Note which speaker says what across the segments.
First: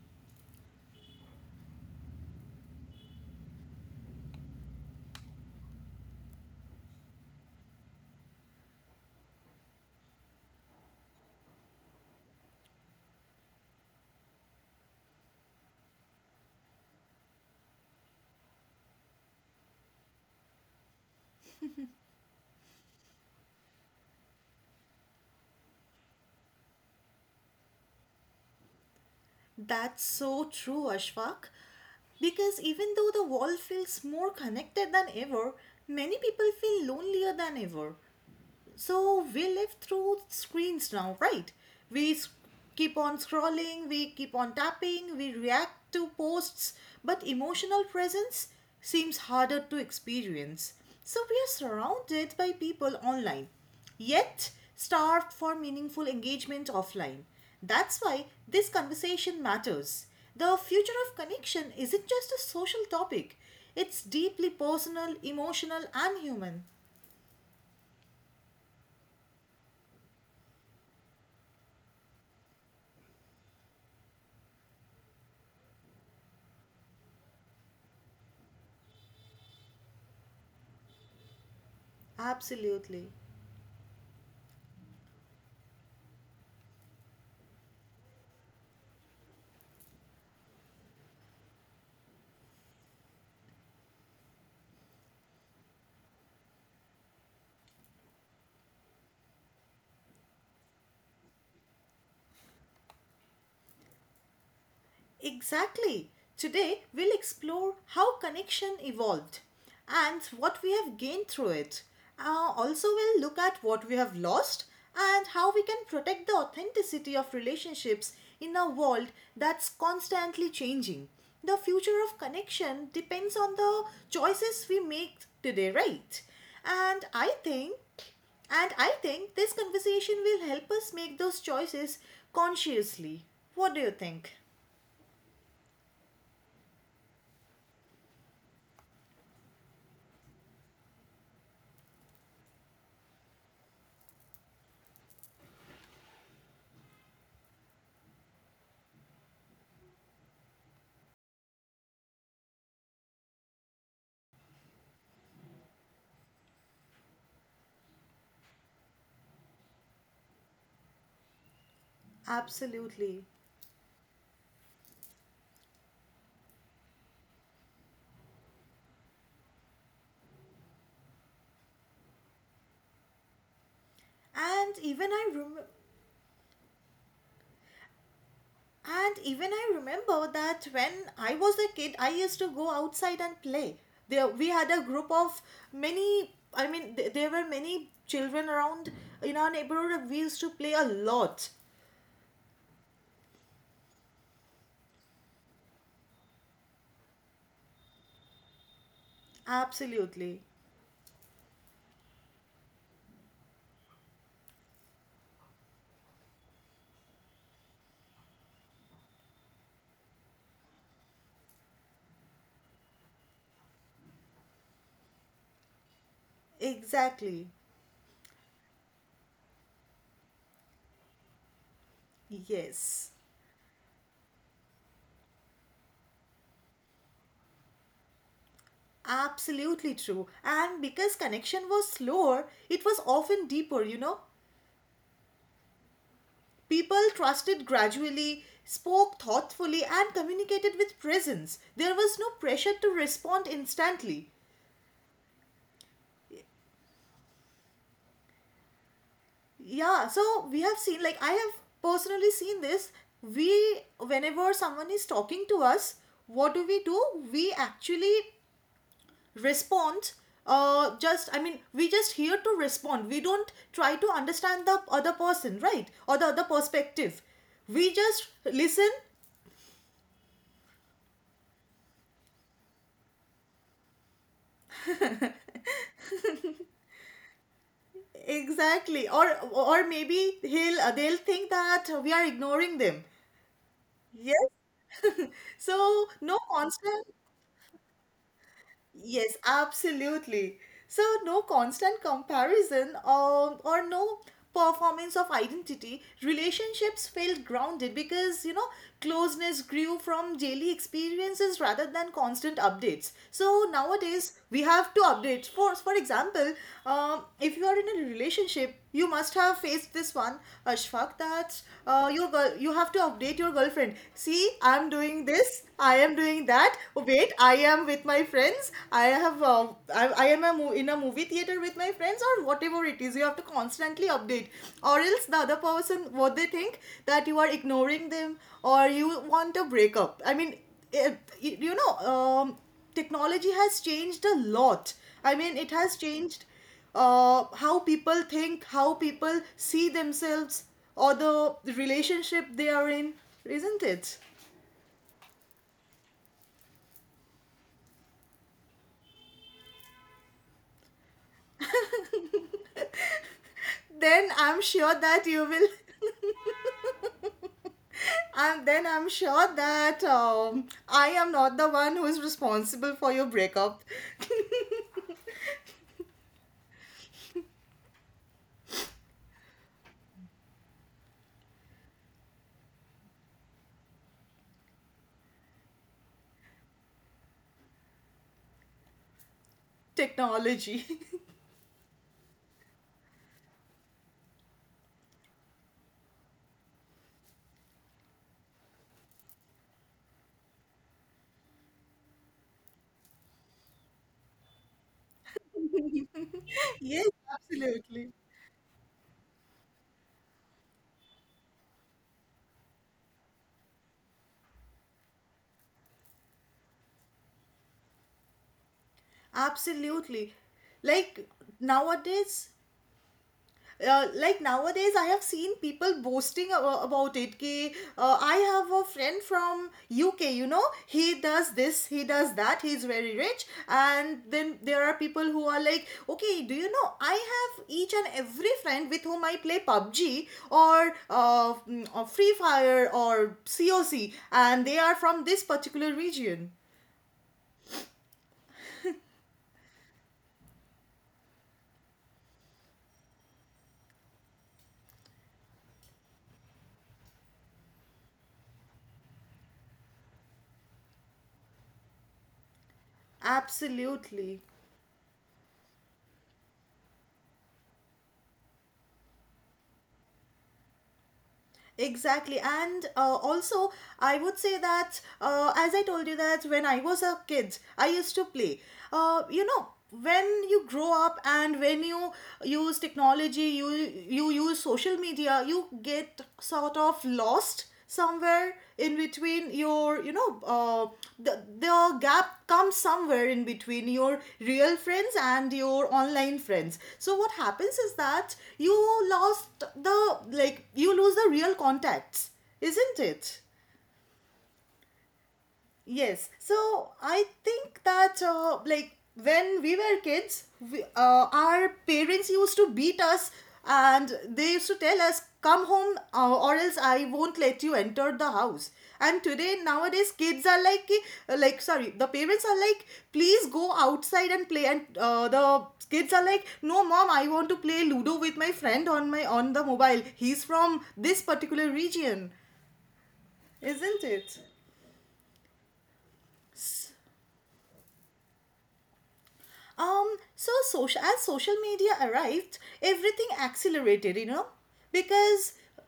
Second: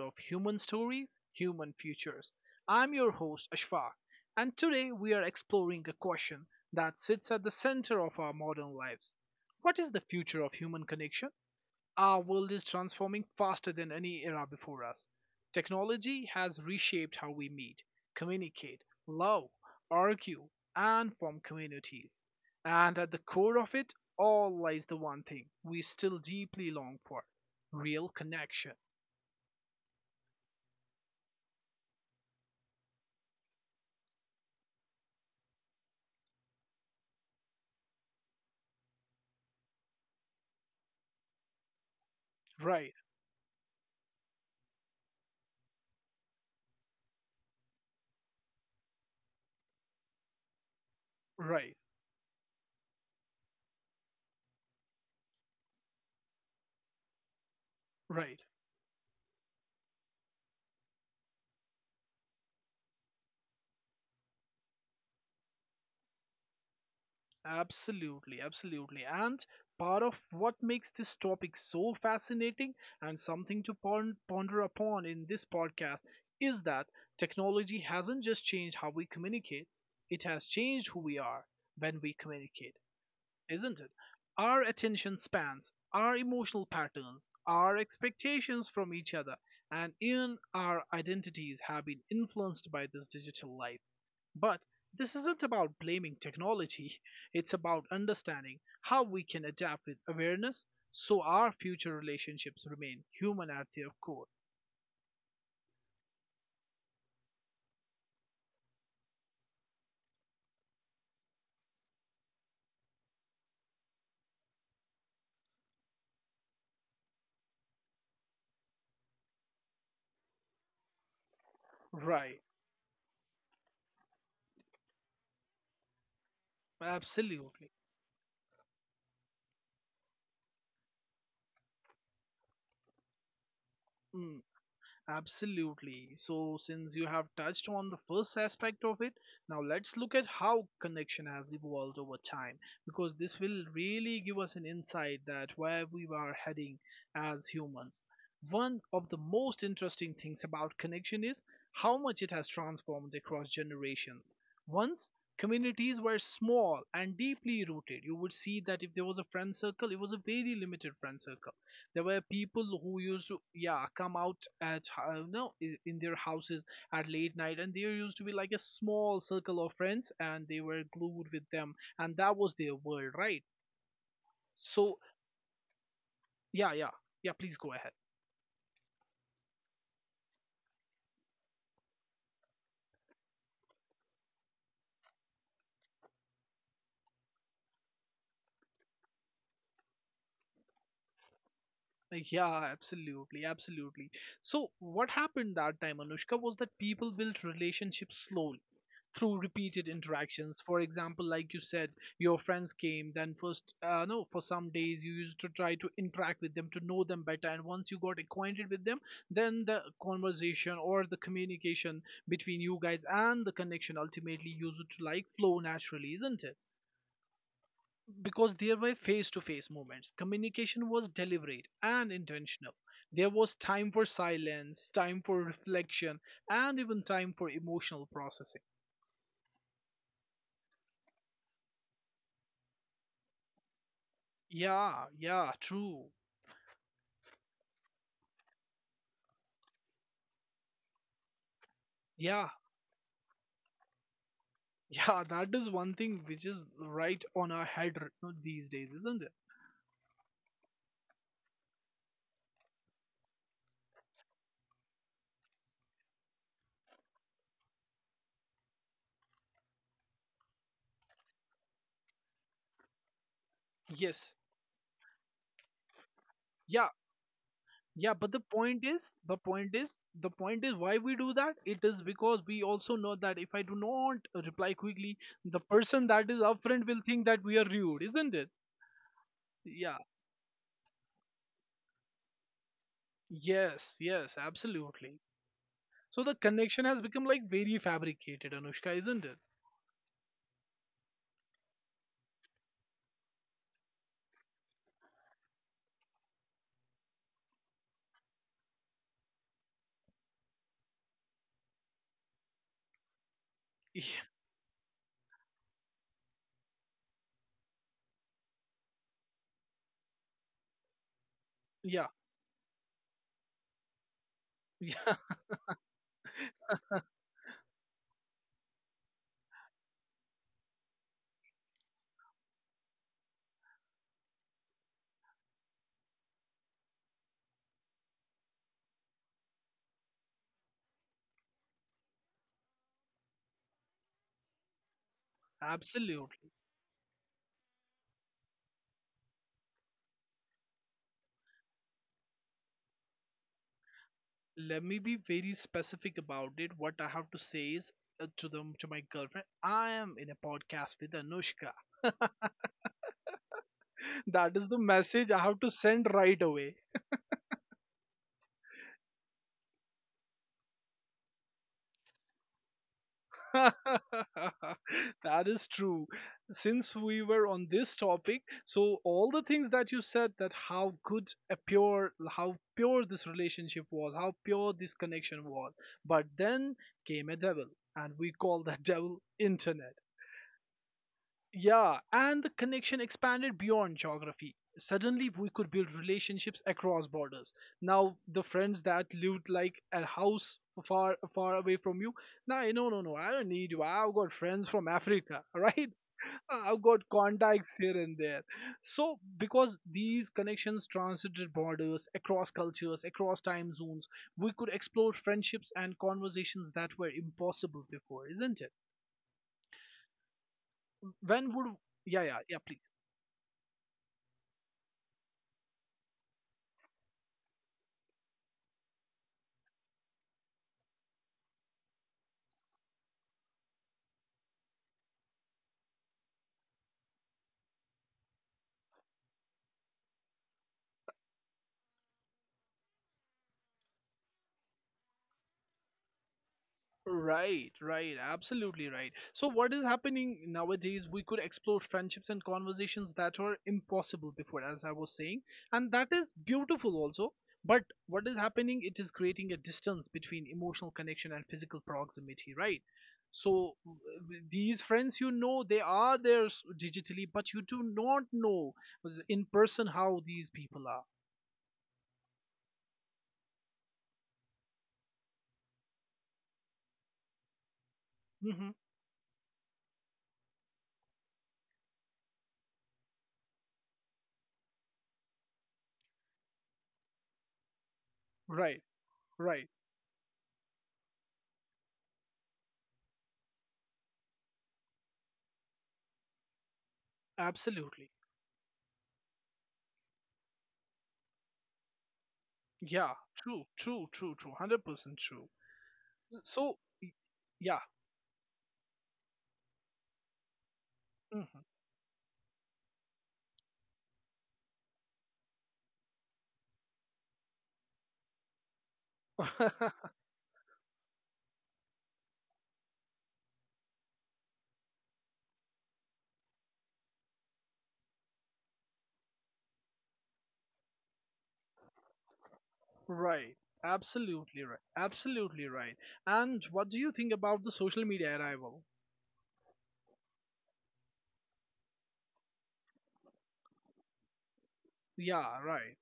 Speaker 1: of Human Stories, Human Futures. I'm your host, Ashfaq, and today we are exploring a question that sits at the center of our modern lives. What is the future of human connection? Our world is transforming faster than any era before us. Technology has reshaped how we meet, communicate, love, argue, and form communities. And at the core of it all lies the one thing we still deeply long for: real connection.
Speaker 2: That's so true, Ashfaq. Because even though the world feels more connected than ever, many people feel lonelier than ever. So we live through screens now, right? We s-
Speaker 1: Right,
Speaker 2: Keep on scrolling, we keep on tapping, we react to posts, but emotional presence seems harder to experience. So we are
Speaker 1: right,
Speaker 2: surrounded by people online, yet starved for meaningful engagement offline. That's
Speaker 1: right.
Speaker 2: why this conversation matters. The future of connection isn't just a social topic, it's deeply personal, emotional, and human.
Speaker 1: Absolutely, absolutely. And part of what makes this topic so fascinating and something to ponder upon in this podcast is that technology hasn't just changed how we communicate, it has changed who we are when we communicate,
Speaker 2: Absolutely.
Speaker 1: isn't it? Our attention spans, our emotional patterns, our expectations from each other, and even our identities have been influenced by this digital life. But this isn't about blaming technology, it's about understanding how we can adapt with awareness so our future relationships remain human at their core.
Speaker 2: Exactly. Today, we'll explore how connection evolved and what we have gained through it. Also, we'll look at what we have lost and how we can protect the authenticity of relationships in a world that's constantly changing. The future of
Speaker 1: Right,
Speaker 2: connection depends on the choices we make today, right? And I
Speaker 1: absolutely.
Speaker 2: think and I think this conversation will help us make those choices consciously. What do you
Speaker 1: Mm.
Speaker 2: think?
Speaker 1: Absolutely. So, since you have touched on the first aspect of it, now let's look at how connection has evolved over time because this will really give us an insight that where we are heading as humans. One of the most interesting things about connection is how much it has transformed across generations. Once, communities were small and deeply rooted. You would see that if there was a friend circle, it was a very limited friend circle. There were people who used to,
Speaker 2: Absolutely.
Speaker 1: yeah, come out at, no, I- in their houses at late night, and there used to be like a small circle of friends, and they were glued with them, and that was their world, right?
Speaker 2: And
Speaker 1: So,
Speaker 2: even I rem-
Speaker 1: yeah, yeah, yeah, please go ahead.
Speaker 2: and even I remember that when I was a kid, I used to go outside and play. There we had a group of many. I mean, there were many children around in our neighborhood. We used to play a lot.
Speaker 1: Yeah, absolutely, absolutely. So, what happened that time, Anushka, was that people built relationships slowly through repeated
Speaker 2: Absolutely.
Speaker 1: interactions. For example, like you said, your friends came, then first, no, for some days you used to try to interact with them to know them better, and once you got acquainted with them, then the conversation or the communication between you guys and the connection ultimately used to like flow naturally, isn't it?
Speaker 2: Exactly.
Speaker 1: Because there were face to face moments. Communication was deliberate and intentional. There
Speaker 2: Yes.
Speaker 1: was time for silence, time for reflection, and even time for emotional processing.
Speaker 2: Absolutely true. And because connection was slower, it was often deeper, you know?
Speaker 1: Yeah, yeah, true.
Speaker 2: People trusted gradually, spoke thoughtfully, and communicated with presence. There was
Speaker 1: Yeah,
Speaker 2: no pressure to respond instantly.
Speaker 1: yeah, that is one thing which is right on our head these days, isn't it?
Speaker 2: Yeah, so we have seen, like, I have personally seen this. We, whenever someone is talking to us, what do? We actually respond. Just I mean, we just here to respond. We don't try to
Speaker 1: Yes.
Speaker 2: understand the other person, right, or the other
Speaker 1: Yeah.
Speaker 2: perspective, we
Speaker 1: Yeah, but
Speaker 2: just
Speaker 1: the point
Speaker 2: listen.
Speaker 1: is, the point is, the point is why we do that? It is because we also know that if I do not reply quickly, the person that is upfront will think that we are rude, isn't it?
Speaker 2: Exactly. Or
Speaker 1: Yeah.
Speaker 2: maybe he'll they'll think that we are ignoring them.
Speaker 1: Yes. Yes. Absolutely.
Speaker 2: Yes. So
Speaker 1: So the
Speaker 2: no
Speaker 1: connection has
Speaker 2: constant.
Speaker 1: become like very fabricated, Anushka, isn't it?
Speaker 2: Yes, absolutely. So, no constant comparison or no performance of identity, relationships felt grounded because, you know, closeness grew from daily experiences rather than constant updates. So,
Speaker 1: Yeah.
Speaker 2: nowadays, we have to update. For example, if you are in a relationship, you must have faced this one, Ashfaq, that
Speaker 1: Yeah.
Speaker 2: your girl, you have to update your girlfriend. See, I'm
Speaker 1: Yeah.
Speaker 2: doing this, I am doing that, wait, I am with my friends, i have uh, I am a in a movie theater with my friends, or whatever it is, you have to constantly update, or else the other person, what they think, that you are ignoring them, or you want a breakup. I mean, it, you know, technology has changed a lot. I mean, it has
Speaker 1: Absolutely.
Speaker 2: changed how people think, how people see themselves, or the relationship they are in, isn't it?
Speaker 1: Let me be very specific about it. What I have to say is to them, to my girlfriend, I am in a podcast with Anushka.
Speaker 2: Then
Speaker 1: That is the
Speaker 2: I'm sure
Speaker 1: message I
Speaker 2: that
Speaker 1: have
Speaker 2: you
Speaker 1: to
Speaker 2: will.
Speaker 1: send right away.
Speaker 2: And then I'm sure that I am not the one who is responsible for your breakup.
Speaker 1: That is true. Since we were on this topic, so all the things that you said, that how good a pure, how pure this relationship was, how pure this connection was. But then came a devil, and we call that devil internet.
Speaker 2: Technology.
Speaker 1: Yeah, and the connection expanded beyond geography. Suddenly, we could build relationships across borders. Now, the friends that lived like a house far, far away from you, now, no, no, no, I don't need you. I've got friends from Africa, right? I've got
Speaker 2: Yes,
Speaker 1: contacts here and
Speaker 2: absolutely.
Speaker 1: there. So, because these connections transcended borders, across cultures, across time zones, we could explore friendships and conversations that were impossible before, isn't it?
Speaker 2: Absolutely. Like
Speaker 1: When would yeah, yeah, yeah,
Speaker 2: nowadays,
Speaker 1: please.
Speaker 2: like nowadays I have seen people boasting about it ki I have a friend from UK, you know, he does this, he does that, he's very rich. And then there are people who are like, okay, do you know, I have each and every friend with whom I play PUBG, or or Free Fire, or COC, and they are from this particular region.
Speaker 1: Right, right, absolutely right. So, what is happening nowadays? We could explore friendships and conversations that were impossible before, as I was saying, and that is beautiful also. But what is happening? It is creating a distance between emotional connection and physical proximity, right? So,
Speaker 2: Absolutely.
Speaker 1: these friends, you know, they are there digitally, but you do not know in person how these people are.
Speaker 2: Exactly. And also, I would say that, as I told you, that when I was a kid, I used to
Speaker 1: Hmm.
Speaker 2: play. You know, when you grow up and when you use technology, you you use social media, you get sort of lost somewhere
Speaker 1: Right,
Speaker 2: in between
Speaker 1: right,
Speaker 2: your, you know, the gap comes somewhere in between your real friends and your online friends. So what happens
Speaker 1: absolutely.
Speaker 2: is that you lost the, like you lose the real contacts, isn't
Speaker 1: Yeah,
Speaker 2: it?
Speaker 1: true, true, true, true, 100% true.
Speaker 2: Yes.
Speaker 1: So,
Speaker 2: So
Speaker 1: y-
Speaker 2: I
Speaker 1: yeah.
Speaker 2: think that like when we were kids, we,
Speaker 1: Mhm.
Speaker 2: our parents used to beat us, and they used to tell us, come home, or else I won't let you enter the house. And today, nowadays, kids are like like, sorry, the parents are like, please go outside and play, and the kids are like, no mom, I want to play ludo with my friend on my, on the mobile. He's from this particular region.
Speaker 1: Right.
Speaker 2: Isn't it?
Speaker 1: Absolutely right. Absolutely right. And what do you think about the social media arrival?
Speaker 2: So social media arrived, everything accelerated, you know,
Speaker 1: Yeah,
Speaker 2: because
Speaker 1: right.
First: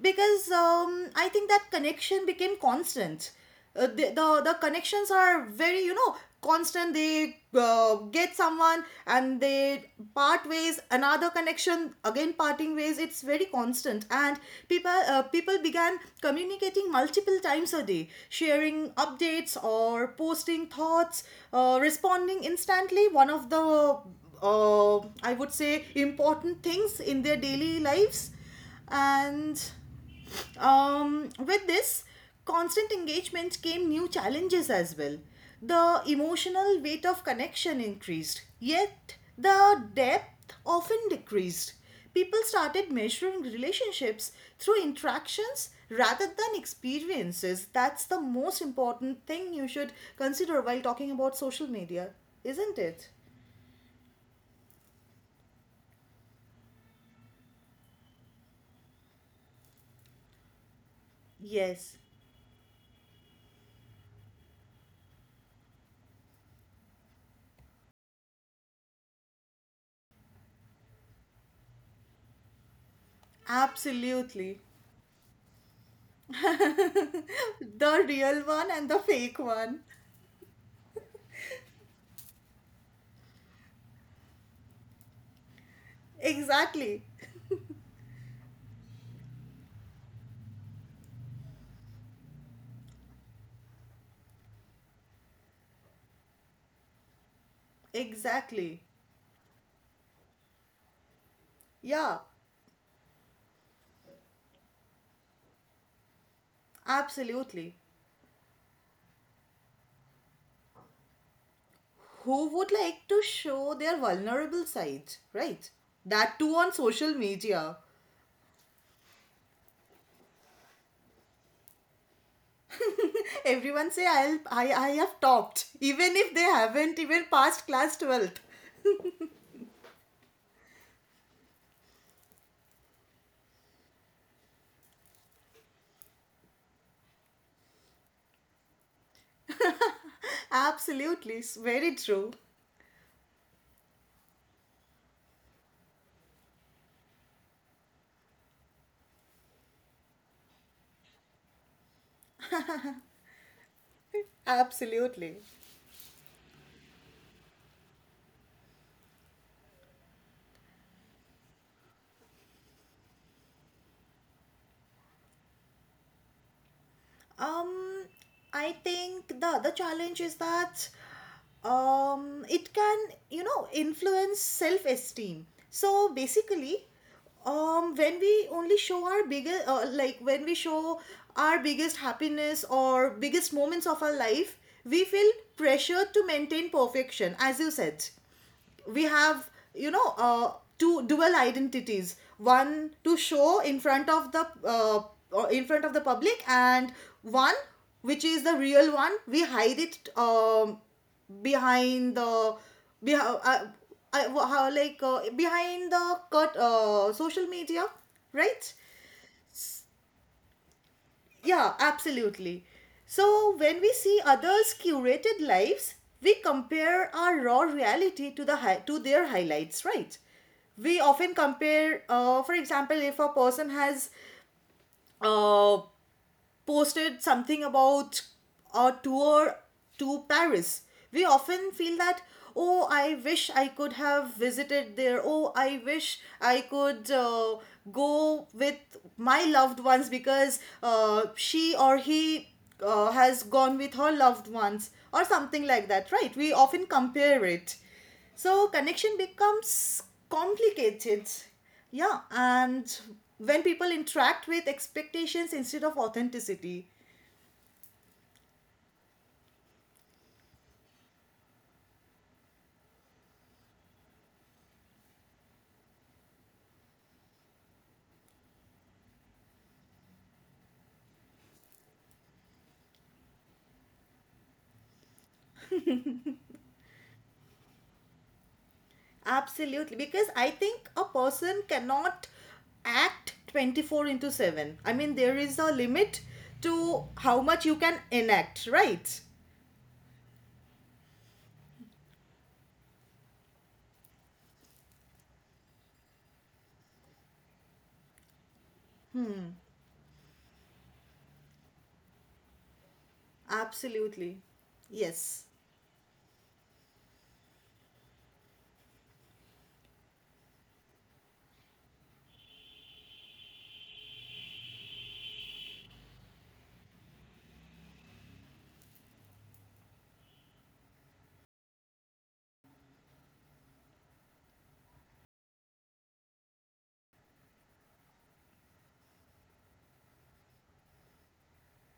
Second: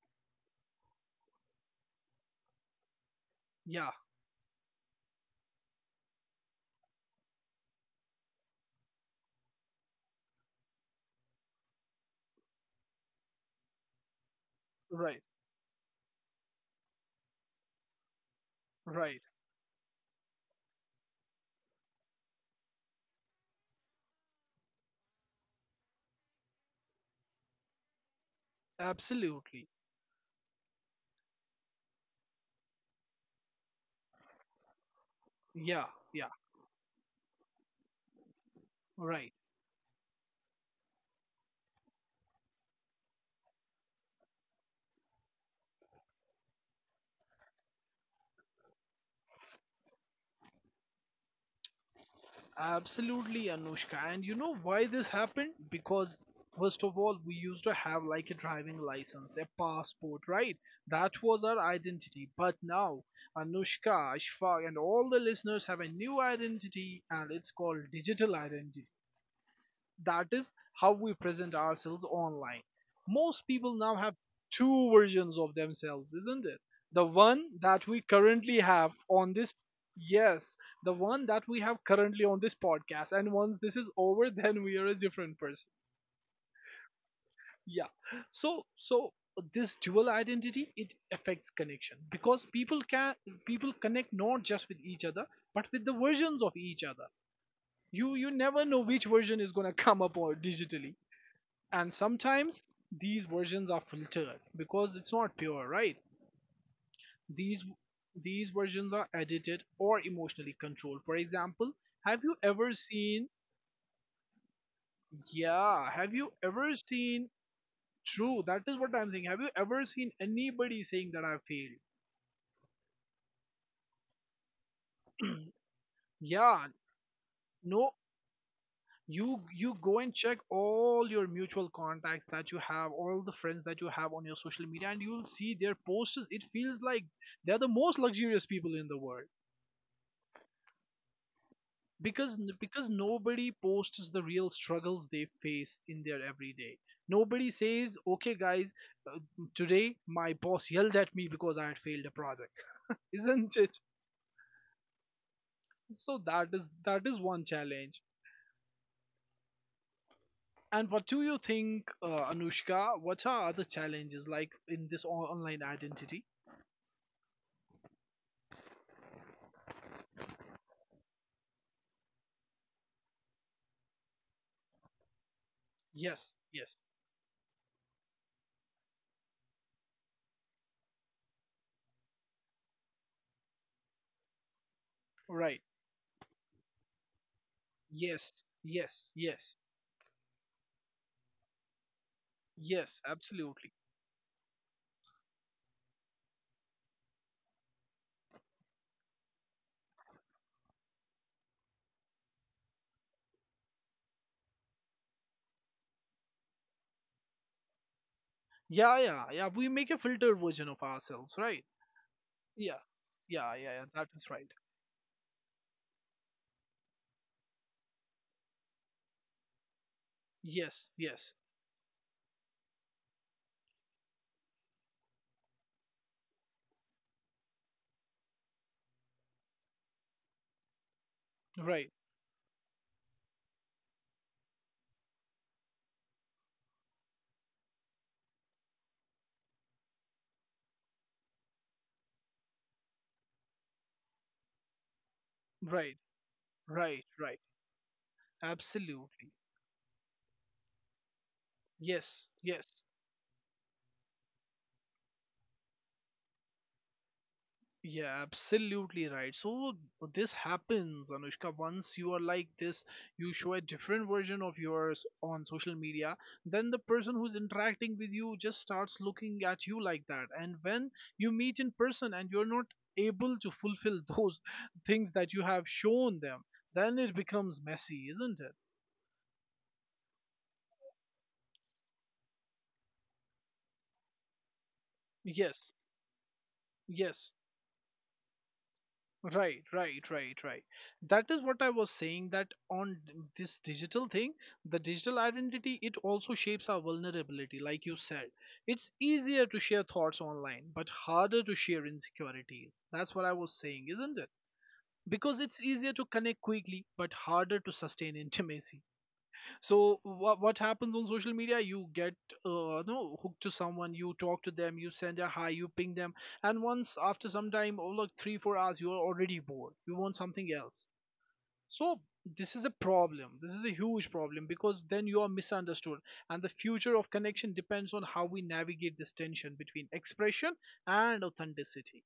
Speaker 2: because I think that connection became constant.
Speaker 1: Yeah,
Speaker 2: The connections are very, you know, constant. They get someone and they part ways. Another connection again parting ways. It's very constant, and
Speaker 1: right.
Speaker 2: people began communicating multiple times a day, sharing
Speaker 1: Right.
Speaker 2: updates or posting thoughts, responding instantly. One of the I would say important things in their daily lives, and
Speaker 1: Absolutely.
Speaker 2: with this constant engagement came new challenges as well.
Speaker 1: Yeah,
Speaker 2: The
Speaker 1: yeah.
Speaker 2: emotional weight of connection increased, yet
Speaker 1: Right.
Speaker 2: the depth often decreased. People started measuring relationships through interactions rather than experiences. That's the most important thing you should consider while talking about social media, isn't it?
Speaker 1: Absolutely, Anushka. And you know why this happened? Because first of all, we used to have like a driving license, a passport, right? That was our
Speaker 2: Yes,
Speaker 1: identity. But now, Anushka, Ashfaq, and all the listeners have a new identity, and it's called digital identity. That is how we present ourselves online. Most people now have
Speaker 2: absolutely.
Speaker 1: two versions of themselves, isn't it? The one that we
Speaker 2: The real
Speaker 1: currently
Speaker 2: one
Speaker 1: have
Speaker 2: and the
Speaker 1: on
Speaker 2: fake
Speaker 1: this.
Speaker 2: one.
Speaker 1: Yes. The one that we have currently on this podcast, and once this is over, then we are a different person.
Speaker 2: Exactly.
Speaker 1: Yeah. So this dual identity, it affects connection, because people can, people connect not just with each other, but with the versions of each other. You never know
Speaker 2: Exactly.
Speaker 1: which version is going to come up or digitally. And
Speaker 2: Yeah,
Speaker 1: sometimes these versions are filtered because it's not pure, right? these
Speaker 2: absolutely.
Speaker 1: these versions are edited or emotionally controlled. For example, have you
Speaker 2: Who
Speaker 1: ever
Speaker 2: would like
Speaker 1: seen,
Speaker 2: to show their vulnerable sides, right?
Speaker 1: yeah, have you
Speaker 2: That too
Speaker 1: ever
Speaker 2: on social
Speaker 1: seen,
Speaker 2: media.
Speaker 1: true, that is what I'm saying, have you ever seen anybody saying that I failed?
Speaker 2: Everyone say I'll I have topped, even if they
Speaker 1: Yeah.
Speaker 2: haven't even passed
Speaker 1: No,
Speaker 2: class 12th.
Speaker 1: you, you go and check all your mutual contacts that you have, all the friends that you have on your social media, and you will see their posts. It feels like they're the most luxurious people in the world.
Speaker 2: Absolutely, it's very
Speaker 1: because
Speaker 2: true.
Speaker 1: because nobody posts the real struggles they face in their everyday. Nobody says, okay guys, uh, today my boss yelled at me because I had failed a project. Isn't it?
Speaker 2: Absolutely.
Speaker 1: So that is, that is one challenge. And what do you think, Anushka, what are other challenges like in this online identity?
Speaker 2: Um, I think the other challenge is that it can, you know, influence self esteem. So
Speaker 1: Yes, yes.
Speaker 2: basically, when we only show our biggest, like when we show our biggest happiness or biggest moments of our life, we feel
Speaker 1: Right.
Speaker 2: pressure to maintain perfection, as you said.
Speaker 1: Yes,
Speaker 2: We
Speaker 1: yes.
Speaker 2: have,
Speaker 1: Yes.
Speaker 2: you know, two dual identities, one
Speaker 1: Yes,
Speaker 2: to show
Speaker 1: absolutely.
Speaker 2: in front of the or in front of the public, and one which is the real one, we hide it, behind the, behind, I, how, like behind the cut social media, right?
Speaker 1: Yeah, yeah, yeah, we make a filtered version of ourselves, right?
Speaker 2: Yeah, absolutely.
Speaker 1: Yeah, yeah,
Speaker 2: So
Speaker 1: yeah, yeah,
Speaker 2: when we
Speaker 1: that is
Speaker 2: see
Speaker 1: right.
Speaker 2: others' curated lives, we compare our raw reality to the to their highlights, right?
Speaker 1: Yes,
Speaker 2: We
Speaker 1: yes,
Speaker 2: often compare, for example, if a person has uh, posted something about a tour to Paris. We often
Speaker 1: right,
Speaker 2: feel that, oh, I wish I could have visited there. Oh, I wish I could go with my loved ones, because she or he has gone with her loved ones or something like
Speaker 1: right,
Speaker 2: that, right? We often
Speaker 1: right, right.
Speaker 2: compare it. So connection
Speaker 1: Absolutely.
Speaker 2: becomes complicated. Yeah,
Speaker 1: Yes, yes.
Speaker 2: and when people interact with expectations instead of authenticity.
Speaker 1: Yeah, absolutely right. So this happens, Anushka. Once you are like this, you show a different version of yours on social media, then the person who's interacting with you just starts looking at you like that. And when you meet in person and you're not able to fulfill those things that you have shown them, then it becomes messy, isn't it?
Speaker 2: Absolutely. Because I think a person cannot act 24 into 7. I mean, there is
Speaker 1: Yes,
Speaker 2: a limit to
Speaker 1: yes,
Speaker 2: how much you can enact, right?
Speaker 1: right, right, right, right. That is what I was saying, that on this digital thing, the digital identity, it also shapes our vulnerability, like you said. It's easier to share thoughts online, but harder to share insecurities. That's what I was saying, isn't it?
Speaker 2: Absolutely.
Speaker 1: Because
Speaker 2: Yes.
Speaker 1: it's easier to connect quickly, but harder to sustain intimacy. So what happens on social media? You get, no hooked to someone, you talk to them, you send a hi, you ping them, and once after some time, oh, like 3 4 hours, you are already bored, you want something else. So this is a problem. This is a huge problem, because then you are misunderstood. And the future of connection depends on how we navigate this tension between expression and authenticity.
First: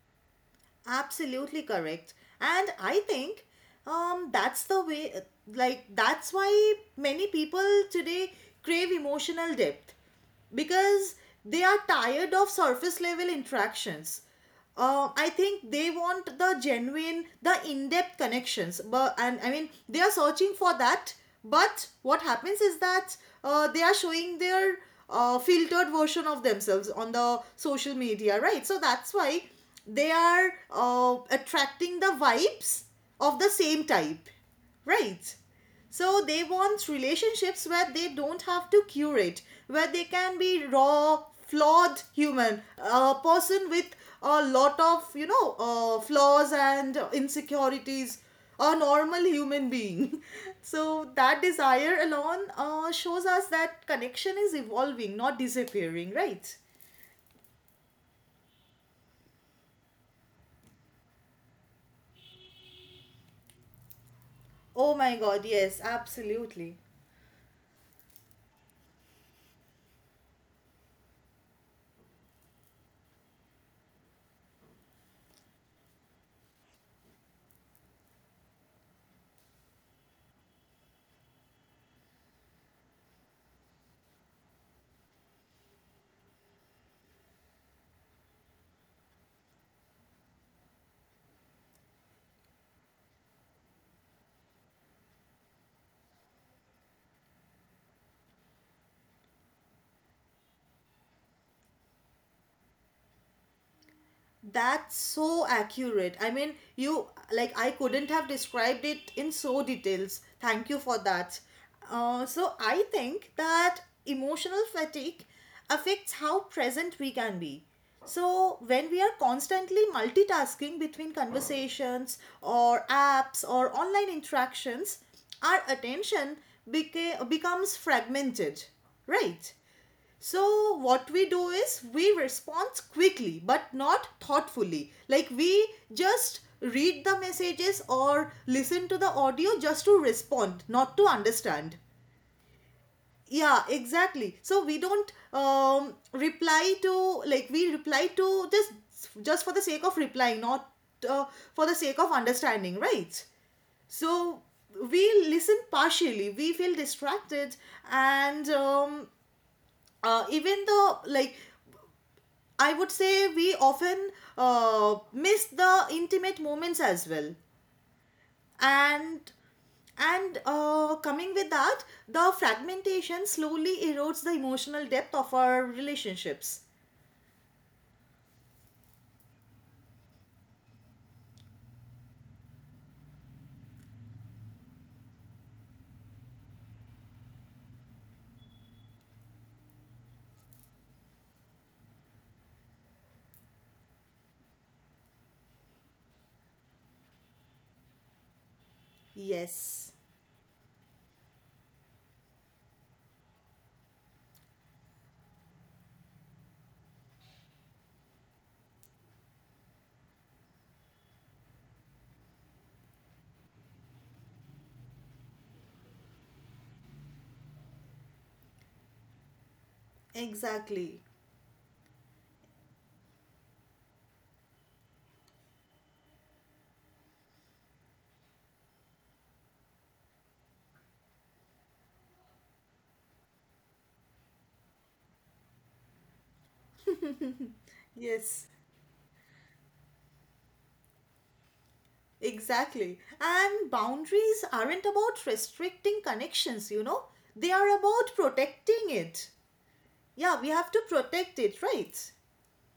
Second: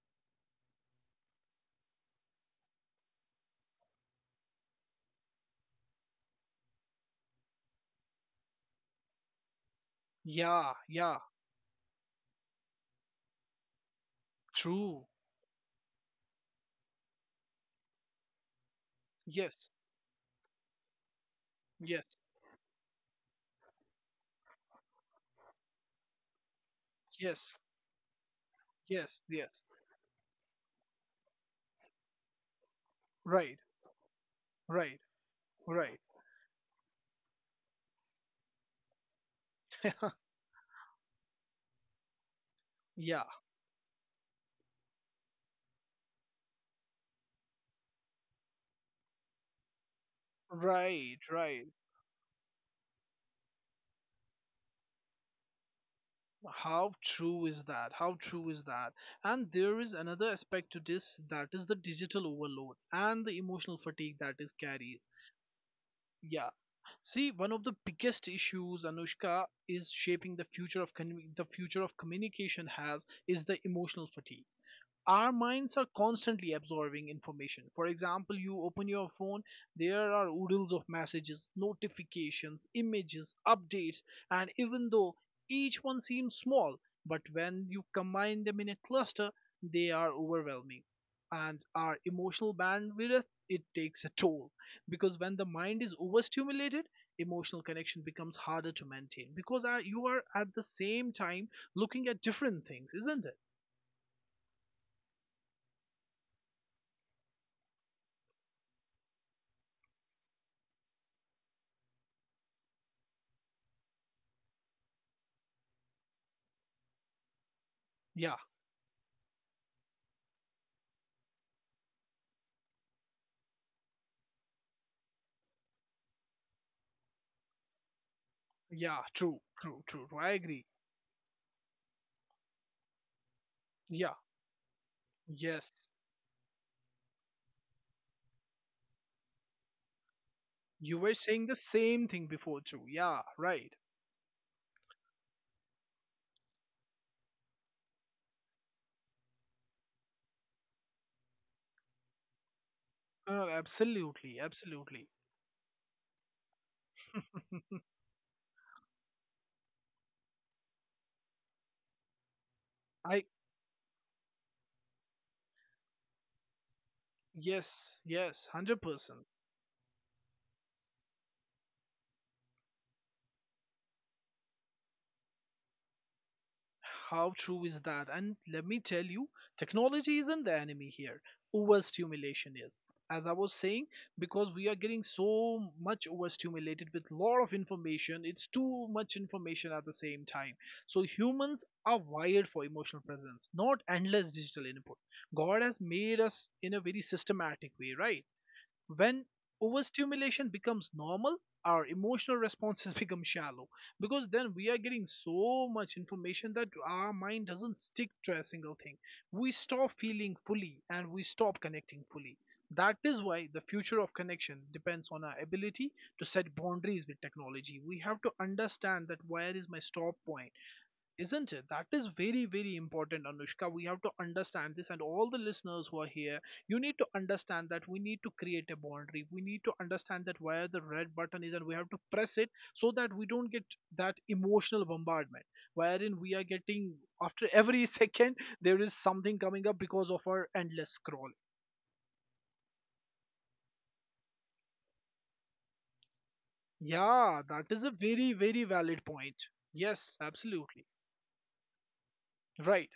Speaker 2: Absolutely correct. And I think that's the way, like, that's why many people today crave emotional depth
Speaker 1: Yeah,
Speaker 2: because
Speaker 1: yeah,
Speaker 2: they are tired of surface level interactions.
Speaker 1: true.
Speaker 2: I think they want the genuine, the in depth connections. But, and I
Speaker 1: Yes,
Speaker 2: mean, they are searching for that. But
Speaker 1: yes,
Speaker 2: what happens is that they are showing their filtered version of themselves on the
Speaker 1: yes,
Speaker 2: social media, right? So that's
Speaker 1: yes,
Speaker 2: why
Speaker 1: yes,
Speaker 2: they are attracting the vibes of the
Speaker 1: right,
Speaker 2: same type,
Speaker 1: right,
Speaker 2: right?
Speaker 1: right.
Speaker 2: So they want relationships where they don't have to curate, where they can be raw, flawed human, a
Speaker 1: Yeah.
Speaker 2: person with a lot of, you know, flaws and insecurities, a normal human being. So
Speaker 1: Right,
Speaker 2: that
Speaker 1: right.
Speaker 2: desire alone shows us that connection is evolving, not disappearing, right?
Speaker 1: How true is that? How true is that? And there is another aspect to this, that is the digital overload and the emotional fatigue that is
Speaker 2: Oh
Speaker 1: carries.
Speaker 2: my god, yes,
Speaker 1: Yeah.
Speaker 2: absolutely.
Speaker 1: See, one of the biggest issues, Anushka, is shaping the future of the future of communication has is the emotional fatigue. Our minds are constantly absorbing information. For example, you open your phone, there are oodles of messages, notifications, images, updates, and even though each one seems small, but when you combine them in a cluster, they are overwhelming. And our emotional bandwidth, it takes a toll. Because when the mind is overstimulated, emotional connection becomes harder to maintain. Because you are at the same time looking at different things, isn't it?
Speaker 2: That's so accurate. I mean, you, like, I couldn't have described it in so details. Thank you for that. So I think that emotional fatigue affects how present we can be.
Speaker 1: Yeah.
Speaker 2: So when we are constantly multitasking between conversations or apps or online interactions, our attention becomes fragmented,
Speaker 1: Yeah, true,
Speaker 2: right?
Speaker 1: true, true, true. I agree.
Speaker 2: So, what we do is we respond quickly but not
Speaker 1: Yeah,
Speaker 2: thoughtfully. Like,
Speaker 1: yes.
Speaker 2: we just read the messages or listen to the audio just to respond,
Speaker 1: You
Speaker 2: not to
Speaker 1: were saying the
Speaker 2: understand.
Speaker 1: same thing before too. Yeah,
Speaker 2: Yeah,
Speaker 1: right.
Speaker 2: exactly. So, we don't reply to, like, we reply to just for the sake of replying, not uh, for the sake of understanding, right?
Speaker 1: Absolutely,
Speaker 2: So,
Speaker 1: absolutely.
Speaker 2: we listen partially, we feel distracted, and even the, like, I would
Speaker 1: I
Speaker 2: say we often miss the intimate moments as well.
Speaker 1: yes, yes, 100%.
Speaker 2: And coming with that, the fragmentation slowly erodes the emotional depth of our relationships.
Speaker 1: How true is that? And let me tell you, technology isn't the enemy here. Overstimulation is. As I was saying, because we are getting so much overstimulated with a lot of information, it's too much information at the same time. So humans are wired for emotional presence, not endless digital input. God has made us in a very systematic way, right? When
Speaker 2: Yes,
Speaker 1: overstimulation becomes normal, our emotional responses become shallow, because then we are getting so much information that our mind doesn't stick to a single thing. We stop feeling fully and we stop connecting fully. That is why the future of connection depends on our ability to set boundaries with technology. We have to understand that where is my stop point.
Speaker 2: exactly.
Speaker 1: Isn't it? That is very, very important, Anushka. We have to understand this, and all the listeners who are here, you need to understand that we need to create a boundary. We need to understand that where the red button is, and we have to press it so that we don't get that emotional bombardment, wherein we are getting after every second
Speaker 2: Yes,
Speaker 1: there is something coming up because of our endless scroll.
Speaker 2: exactly. And boundaries aren't about restricting connections, you know,
Speaker 1: Yeah,
Speaker 2: they
Speaker 1: that is
Speaker 2: are
Speaker 1: a
Speaker 2: about
Speaker 1: very, very
Speaker 2: protecting
Speaker 1: valid
Speaker 2: it.
Speaker 1: point. Yes,
Speaker 2: Yeah, we have
Speaker 1: absolutely.
Speaker 2: to protect it, right?
Speaker 1: Right,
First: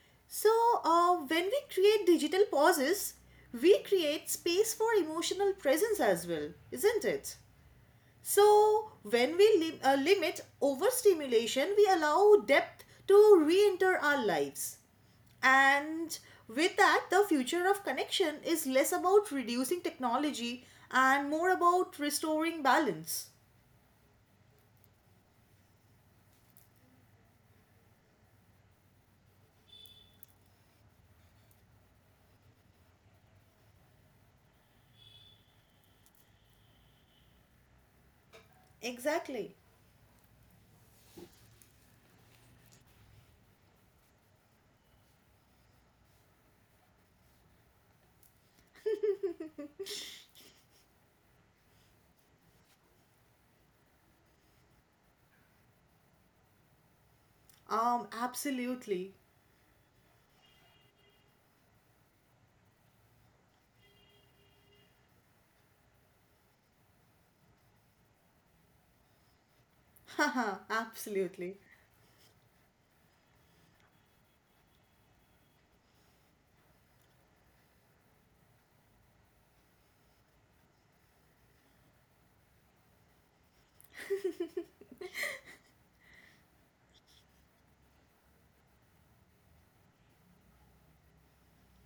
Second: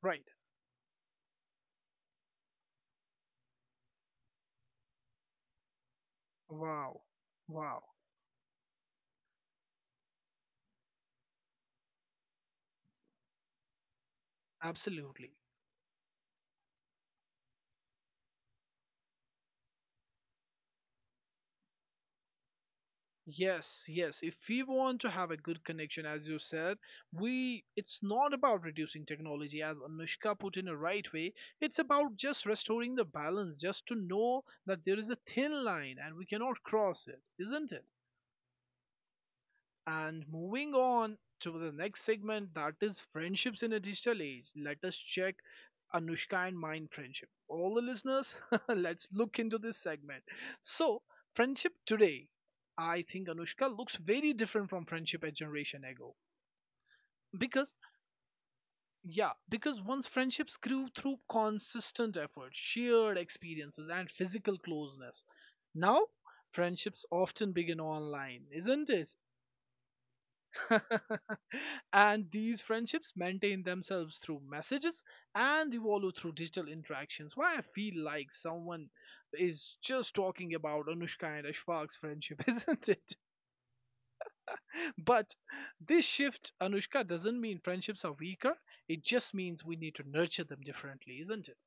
Speaker 1: right.
Speaker 2: So, when we create digital pauses, we create space for emotional presence as well, isn't
Speaker 1: Wow,
Speaker 2: it?
Speaker 1: wow,
Speaker 2: So, when we limit overstimulation, we allow depth to re enter our lives.
Speaker 1: absolutely.
Speaker 2: And with that, the future of connection is less about reducing technology and more about restoring balance.
Speaker 1: Yes, yes. If we want to have a good connection, as you said, we it's not about reducing technology, as Anushka put in a right way. It's about just restoring the balance, just to know that there is a thin line and we cannot cross it, isn't it?
Speaker 2: Exactly.
Speaker 1: And moving on to the next segment, that is friendships in a digital age. Let us check Anushka and mine friendship. All the listeners, let's look into this segment. So, friendship today, I think Anushka looks very different from friendship a generation ago. Because,
Speaker 2: Absolutely.
Speaker 1: yeah, because once friendships grew through consistent effort, shared experiences, and physical closeness. Now, friendships often begin online, isn't it?
Speaker 2: Haha, absolutely.
Speaker 1: And these friendships maintain themselves through messages and evolve through digital interactions. Why I feel like someone is just talking about Anushka and Ashfaq's friendship, isn't it? But this shift, Anushka, doesn't mean friendships are weaker. It just means we need to nurture them differently, isn't it?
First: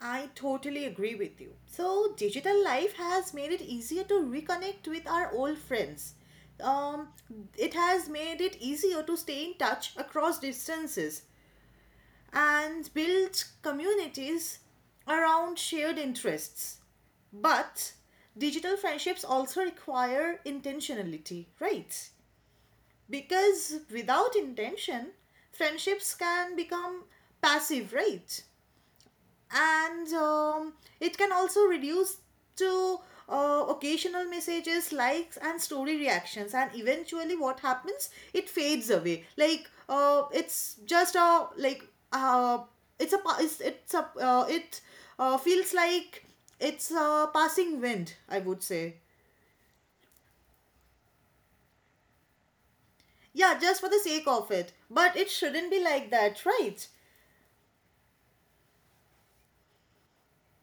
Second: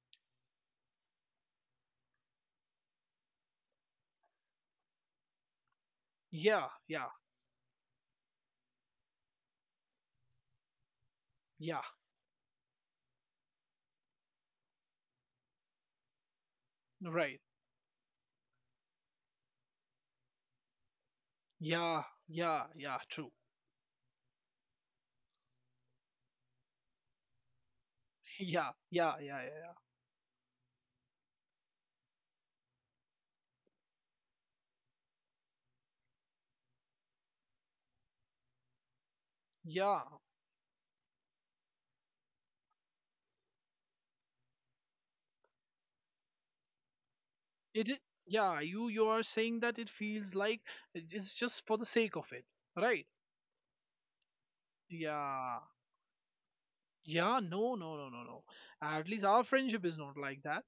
Speaker 2: I totally agree with you. So, digital life has made it easier to reconnect with our old friends.
Speaker 1: Yeah, yeah,
Speaker 2: Um, it has made it easier to stay in touch across distances
Speaker 1: yeah,
Speaker 2: and build communities around shared interests.
Speaker 1: right.
Speaker 2: But digital friendships also require intentionality,
Speaker 1: Yeah,
Speaker 2: right?
Speaker 1: yeah, yeah, true.
Speaker 2: Because without intention, friendships can become passive, right?
Speaker 1: Yeah, yeah, yeah, yeah, yeah.
Speaker 2: And it can also reduce to occasional messages, likes, and story reactions, and eventually what happens, it fades away, like
Speaker 1: Yeah,
Speaker 2: it's just a like. uh, it's a pa- it's a it feels like it's a passing
Speaker 1: it is,
Speaker 2: wind, I
Speaker 1: yeah,
Speaker 2: would
Speaker 1: you
Speaker 2: say.
Speaker 1: you are saying that it feels like it's just for the sake of it, right?
Speaker 2: Yeah, just for the sake of it, but it
Speaker 1: Yeah,
Speaker 2: shouldn't be like that, right?
Speaker 1: yeah. No, no, no, no, no, at least our friendship is not like that.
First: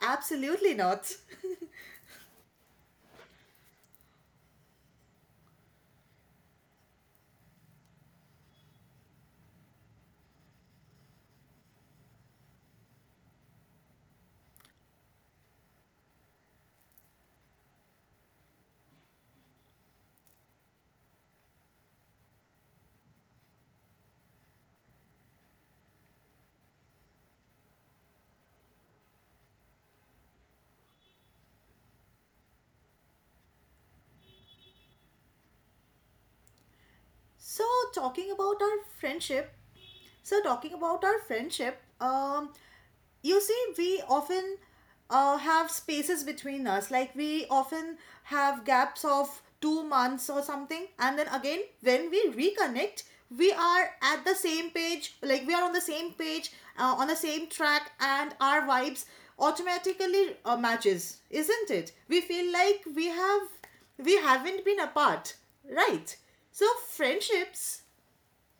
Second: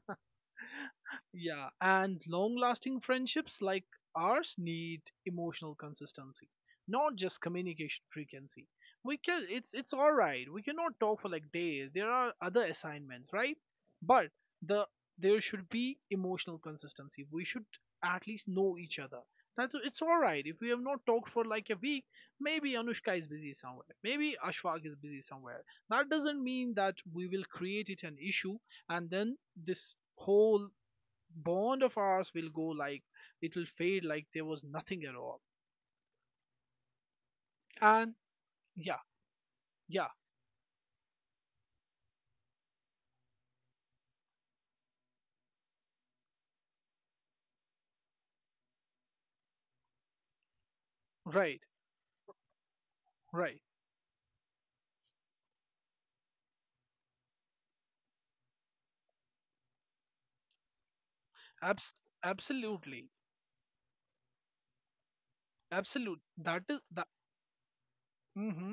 Speaker 2: Absolutely not.
Speaker 1: Yeah, and long lasting friendships like ours need emotional consistency, not just communication frequency. We can it's all right. We cannot talk for like days. There are other assignments, right? But the there should be emotional consistency. We should at least know each other. That it's all right if we have not talked for like a week. Maybe Anushka is busy somewhere. Maybe Ashfaq is busy somewhere. That doesn't mean that we will create it an issue and then this whole bond of ours will go like it'll fade like there was nothing at all.
Speaker 2: so,
Speaker 1: And
Speaker 2: talking about our
Speaker 1: yeah,
Speaker 2: friendship,
Speaker 1: yeah,
Speaker 2: So, talking about our friendship, you see, we often have spaces between us. Like, we often have gaps of 2 months or something. And then again,
Speaker 1: right,
Speaker 2: when we reconnect, we
Speaker 1: right.
Speaker 2: are at the same page. Like, we are on the same page, on the same track, and our vibes automatically matches, isn't it?
Speaker 1: Abs-
Speaker 2: We feel like we
Speaker 1: Absolutely,
Speaker 2: have we haven't been apart,
Speaker 1: absolute.
Speaker 2: right?
Speaker 1: That
Speaker 2: So
Speaker 1: is that.
Speaker 2: friendships
Speaker 1: Mm-hmm.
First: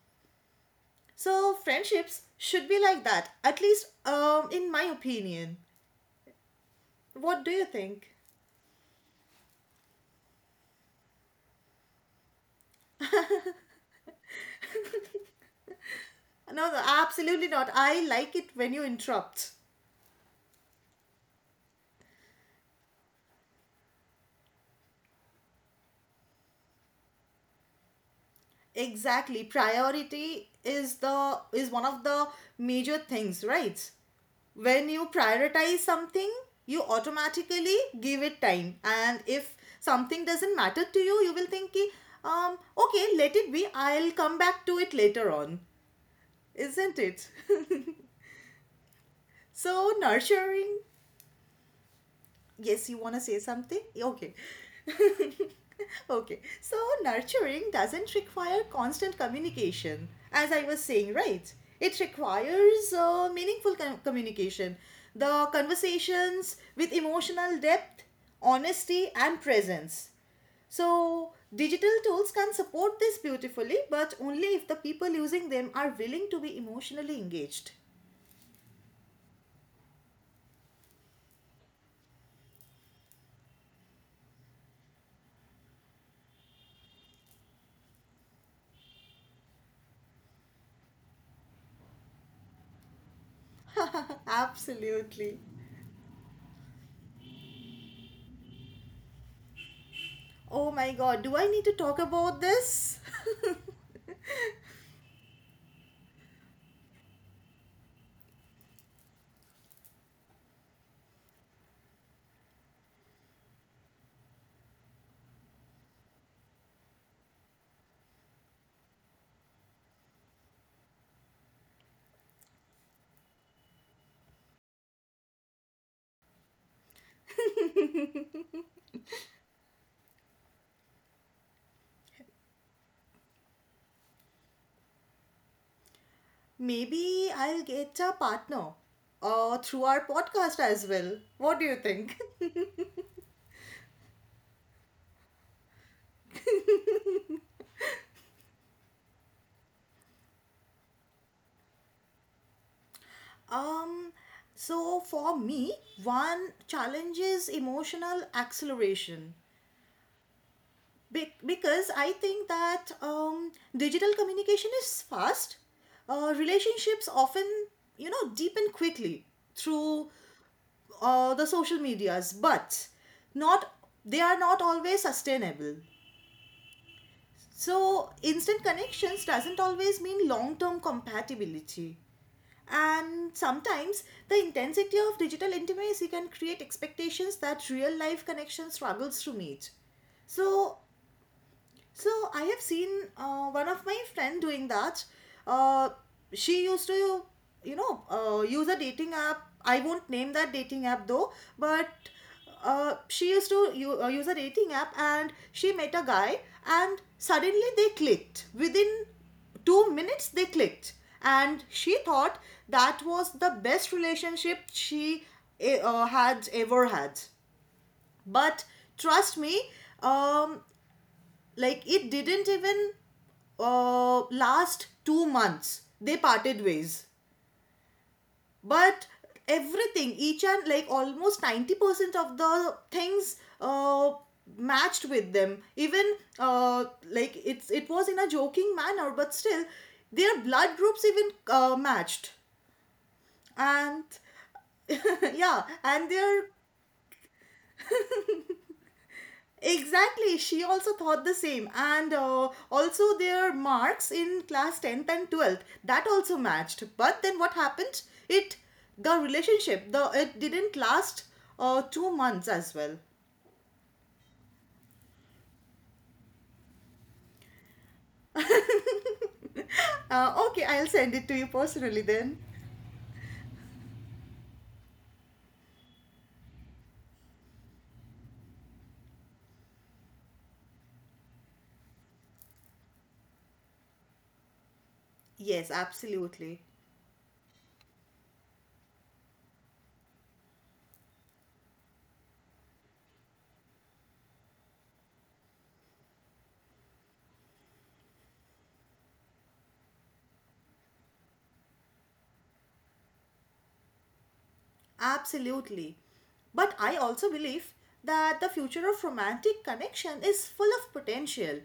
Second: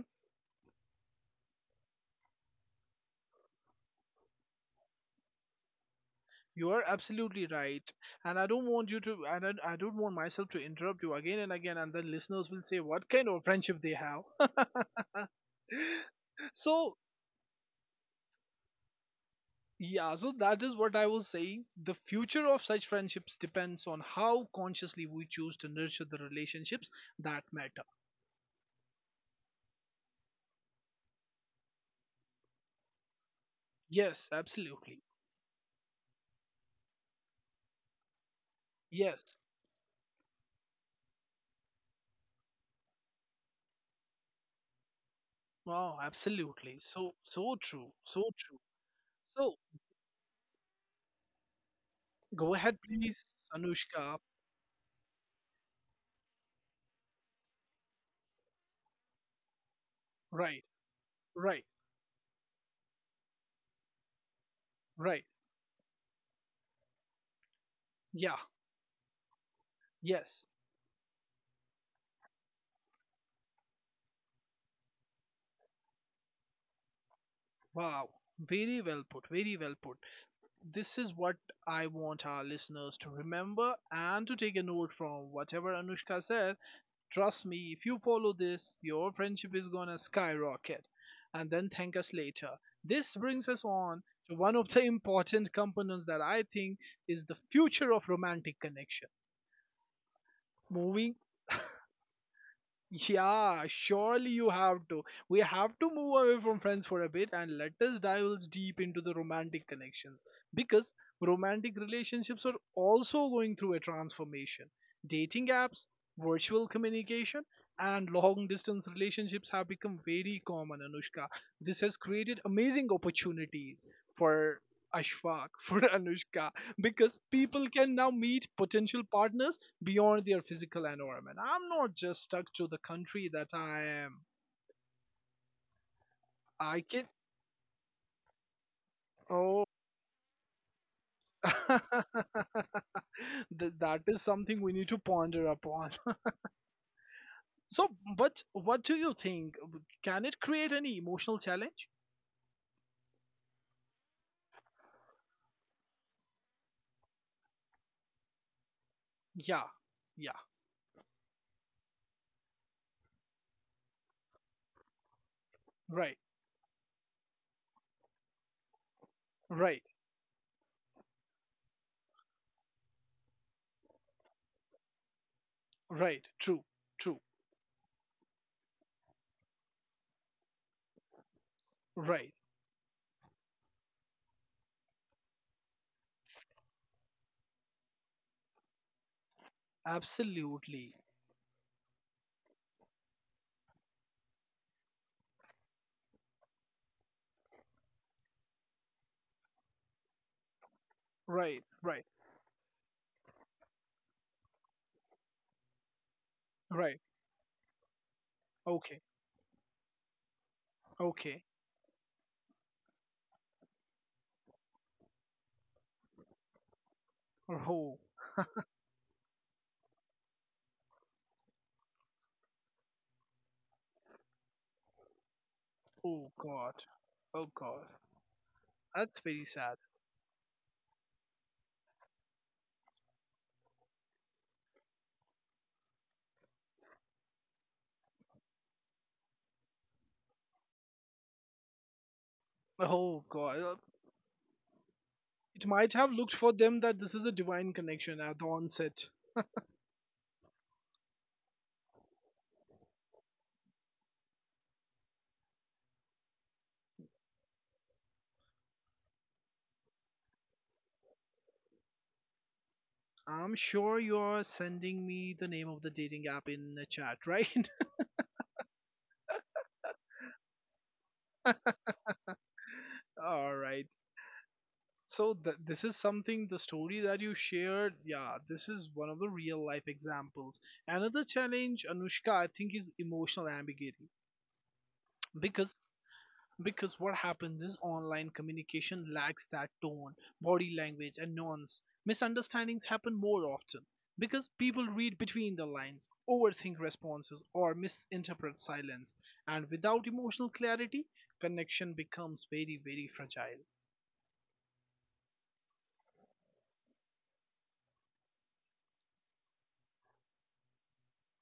Speaker 2: so friendships should be like that, at least in my opinion.
Speaker 1: You are
Speaker 2: What
Speaker 1: absolutely
Speaker 2: do you
Speaker 1: right,
Speaker 2: think?
Speaker 1: and I don't want you to. And I don't want myself to interrupt you again and again, and the listeners will say what kind of friendship they have.
Speaker 2: No, no,
Speaker 1: so
Speaker 2: absolutely not. I like it when you interrupt.
Speaker 1: yeah, so that is what I was saying. The future of such friendships depends on how consciously we choose to nurture the relationships that matter.
Speaker 2: Exactly. Priority is one of the major things, right?
Speaker 1: Yes,
Speaker 2: When you
Speaker 1: absolutely.
Speaker 2: prioritize something, you automatically give it time, and if
Speaker 1: Yes.
Speaker 2: something doesn't matter to you, you will think ki, okay, let it be, I'll come back to it later on,
Speaker 1: Wow,
Speaker 2: isn't
Speaker 1: absolutely.
Speaker 2: it?
Speaker 1: So true. So true. So
Speaker 2: So nurturing.
Speaker 1: go
Speaker 2: Yes, you
Speaker 1: ahead
Speaker 2: want to say
Speaker 1: please,
Speaker 2: something? Okay.
Speaker 1: Anushka.
Speaker 2: Okay. So, nurturing doesn't require constant communication, as I was
Speaker 1: Right,
Speaker 2: saying, right?
Speaker 1: right,
Speaker 2: It requires communication,
Speaker 1: right.
Speaker 2: the conversations with emotional depth,
Speaker 1: Yeah,
Speaker 2: honesty, and presence.
Speaker 1: yes.
Speaker 2: So, digital tools can support this beautifully, but only if the people using them are willing to be emotionally engaged.
Speaker 1: Wow. Very well put, very well put. This is what I want our listeners to remember and to take a note from whatever Anushka said. Trust me, if you follow this, your friendship is gonna skyrocket and then thank us later. This brings us on to one of the
Speaker 2: Absolutely.
Speaker 1: important components that I think is the future of romantic connection.
Speaker 2: Oh my god,
Speaker 1: Moving
Speaker 2: do I need to talk about this?
Speaker 1: Yeah, surely you have to. We have to move away from friends for a bit and let us dive deep into the romantic connections, because romantic relationships are also going through a transformation. Dating apps, virtual communication, and long distance relationships have become very common, Anushka. This has created amazing opportunities for Ashfaq, for Anushka, because people can now meet potential partners beyond their physical environment. I'm not just stuck to the country that I am. I
Speaker 2: Maybe
Speaker 1: can.
Speaker 2: I'll get a partner through
Speaker 1: Oh.
Speaker 2: our podcast as well. What do you think?
Speaker 1: That is something we need to ponder upon. so, but what do you think? Can it create any emotional challenge?
Speaker 2: um, so, for me, one challenge is emotional acceleration.
Speaker 1: Yeah, yeah,
Speaker 2: Because I think that digital communication is fast.
Speaker 1: right,
Speaker 2: Relationships often, you know, deepen quickly
Speaker 1: right,
Speaker 2: through the social medias, but not they are not always sustainable.
Speaker 1: right, true, true,
Speaker 2: So instant connections doesn't always mean long-term compatibility.
Speaker 1: right,
Speaker 2: And sometimes the intensity of digital intimacy can create expectations that real life connection struggles to meet. So
Speaker 1: absolutely,
Speaker 2: so I have seen one of my friend doing that. Uh, she used to, you know, use a dating app. I won't name that dating app though,
Speaker 1: right,
Speaker 2: but
Speaker 1: right,
Speaker 2: she used to use a dating app and she met a guy and
Speaker 1: right,
Speaker 2: suddenly they clicked. Within
Speaker 1: okay,
Speaker 2: 2 minutes, they clicked. And
Speaker 1: okay.
Speaker 2: she thought that was the best relationship she had ever had.
Speaker 1: Oh,
Speaker 2: But trust me, um, like it didn't even last 2 months, they
Speaker 1: oh
Speaker 2: parted
Speaker 1: God,
Speaker 2: ways.
Speaker 1: oh God,
Speaker 2: But
Speaker 1: that's very sad.
Speaker 2: everything, each, and like almost 90% of the things matched with them, even uh, like, it's it was in a joking manner, but still their blood groups even matched,
Speaker 1: Oh God,
Speaker 2: and yeah,
Speaker 1: it might
Speaker 2: and
Speaker 1: have looked
Speaker 2: their.
Speaker 1: for them that this is a divine connection at the onset.
Speaker 2: Exactly, she also thought the same, and also their marks in class 10th and 12th, that also matched. But then what happened? It The relationship, the it didn't last 2 months as well.
Speaker 1: I'm sure you're sending me the name of the dating app in the chat, right?
Speaker 2: Okay, I'll send it to you personally then.
Speaker 1: All right. So this is something the story that you shared, yeah, this is one of the real life examples. Another challenge, Anushka, I think is emotional ambiguity
Speaker 2: Yes,
Speaker 1: because
Speaker 2: absolutely.
Speaker 1: Because what happens is online communication lacks that tone, body language, and nuance. Misunderstandings happen more often because people read between the lines, overthink responses, or misinterpret silence. And without emotional clarity, connection becomes very, very fragile.
Speaker 2: Absolutely. But I also believe that the future of romantic connection is full of potential.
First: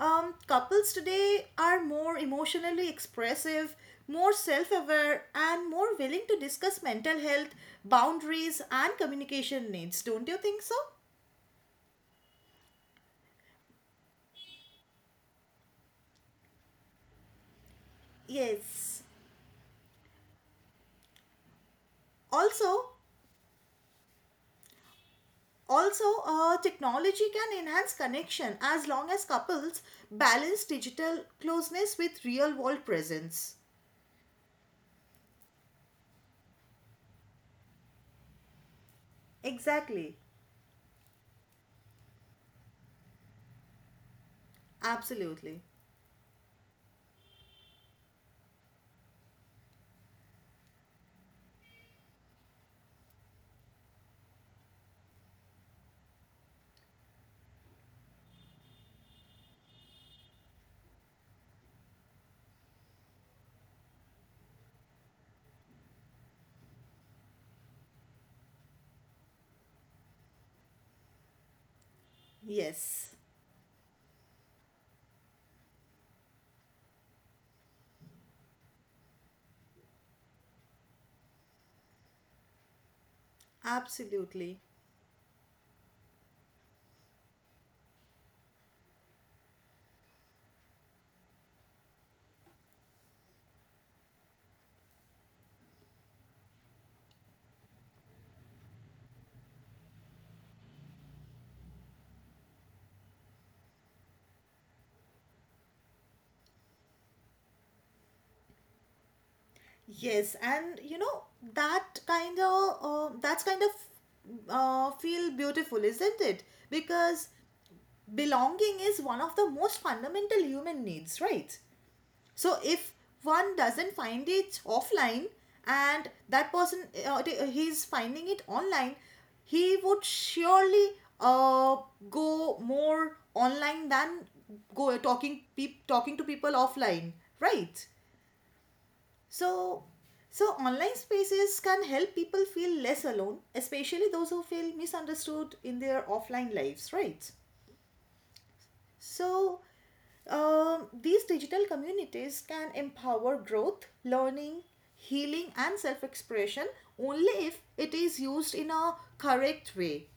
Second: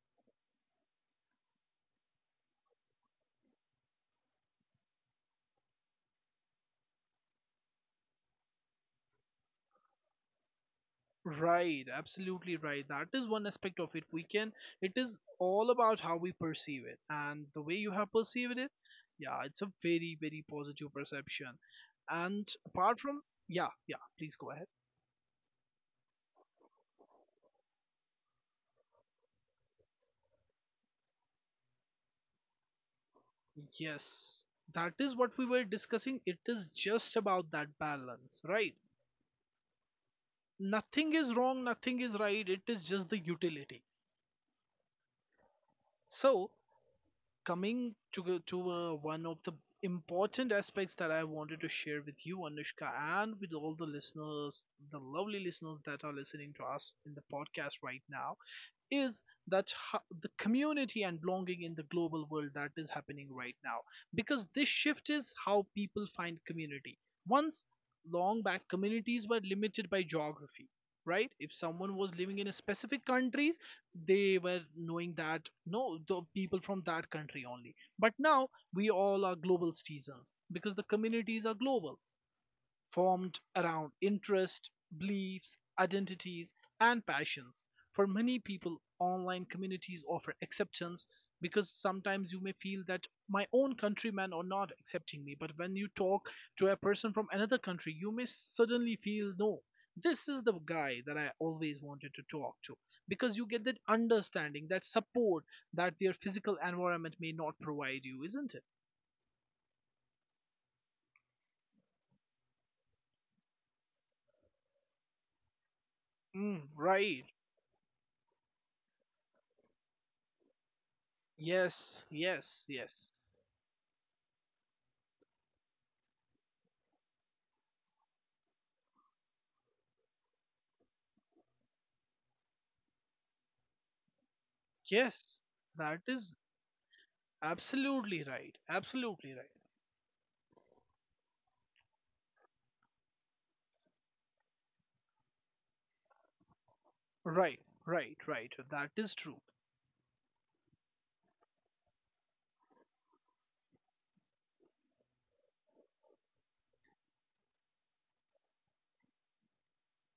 Speaker 2: Couples today are more emotionally expressive, more self aware, and more willing to discuss mental health, boundaries, and communication needs. Don't you think so?
Speaker 1: Right, absolutely right. That is one aspect of it. It is all about how we perceive it. And the way you have perceived it,
Speaker 2: Yes.
Speaker 1: yeah, it's a very, very positive perception. And
Speaker 2: Also,
Speaker 1: apart from, yeah, yeah, please go ahead.
Speaker 2: Also, technology can enhance connection as long as couples balance digital closeness with real world presence.
Speaker 1: Yes, that is what we were discussing. It is just about that balance, right?
Speaker 2: Exactly.
Speaker 1: Nothing is wrong, nothing is right. It is just the utility.
Speaker 2: Absolutely.
Speaker 1: So, coming to one of the important aspects that I wanted to share with you, Anushka, and with all the listeners, the lovely listeners that are listening to us in the podcast right now, is that the community and belonging in the global world that is happening right now, because this shift is how people find community. Once long back communities were limited by geography, right? If someone was living in a specific
Speaker 2: Yes.
Speaker 1: countries, they were knowing that no, the people from that country only. But now we all are global citizens, because the communities are global, formed around
Speaker 2: Absolutely.
Speaker 1: interests, beliefs, identities, and passions. For many people, online communities offer acceptance, because sometimes you may feel that my own countrymen are not accepting me. But when you talk to a person from another country, you may suddenly feel no, this is the guy that I always wanted to talk to, because you get that understanding, that support that their physical environment may not provide you, isn't it?
Speaker 2: Yes. And you know, that's kind of feel beautiful, isn't it?
Speaker 1: Mm, right.
Speaker 2: Because belonging is one of the most fundamental human needs, right?
Speaker 1: Yes,
Speaker 2: So
Speaker 1: yes,
Speaker 2: if
Speaker 1: yes.
Speaker 2: one doesn't find it offline, and that person, he's finding it online, he would surely uh, go more online than go talking
Speaker 1: Yes,
Speaker 2: peop
Speaker 1: that
Speaker 2: talking to
Speaker 1: is
Speaker 2: people offline, right?
Speaker 1: absolutely right. Absolutely right.
Speaker 2: So so online spaces can help people feel less alone, especially those who feel misunderstood in their offline lives, right?
Speaker 1: Right, right, right. That is true.
Speaker 2: So, these digital communities can empower growth, learning, healing, and self expression, only if it is used in a correct way.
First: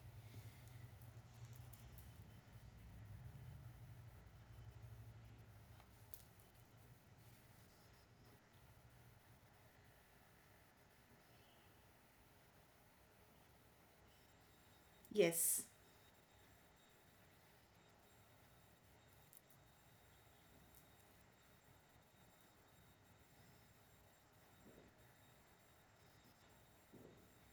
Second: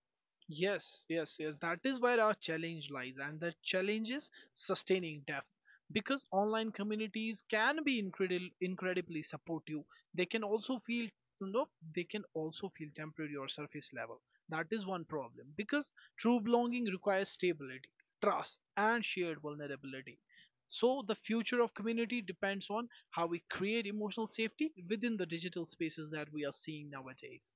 Speaker 1: Yes, yes, yes. That is where our challenge lies, and the challenge is sustaining depth, because online communities can be incredibly supportive. They can also you know, feel temporary or surface level. That is one problem,
Speaker 2: Yes,
Speaker 1: because true belonging requires stability, trust, and shared vulnerability. So the future of community depends on how we create emotional safety within the digital spaces that we are seeing nowadays.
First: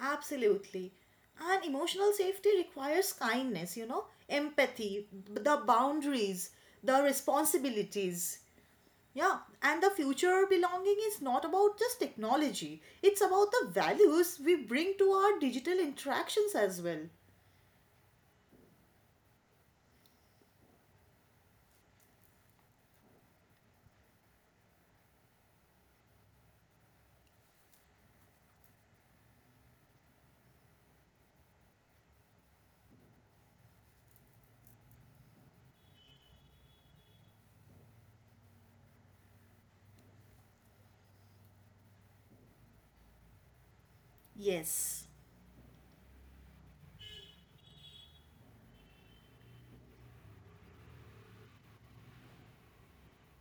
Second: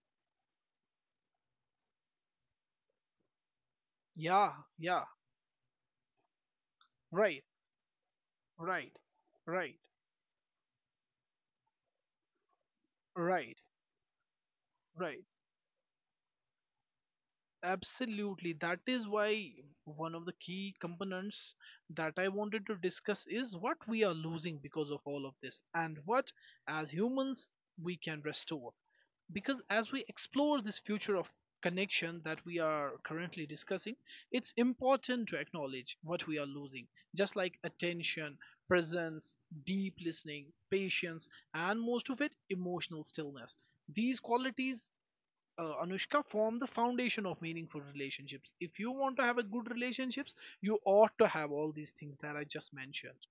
Speaker 2: absolutely. And emotional safety requires kindness, you know,
Speaker 1: Yeah, yeah,
Speaker 2: empathy, the boundaries, the
Speaker 1: right.
Speaker 2: responsibilities.
Speaker 1: Right,
Speaker 2: Yeah,
Speaker 1: right,
Speaker 2: and the future belonging is not about just technology, it's about
Speaker 1: right,
Speaker 2: the values we bring to
Speaker 1: right.
Speaker 2: our digital interactions as well.
Speaker 1: Absolutely. That is why one of the key components that I wanted to discuss is what we are losing because of all of this and what, as humans, we can restore. Because as we explore this future of connection that we are currently discussing, it's important to acknowledge what we are losing, just like attention, presence, deep listening, patience, and most of it, emotional stillness. These qualities,
Speaker 2: Yes,
Speaker 1: Anushka, form the foundation of meaningful relationships. If you want to have a good relationships, you ought to have all these things that I just mentioned.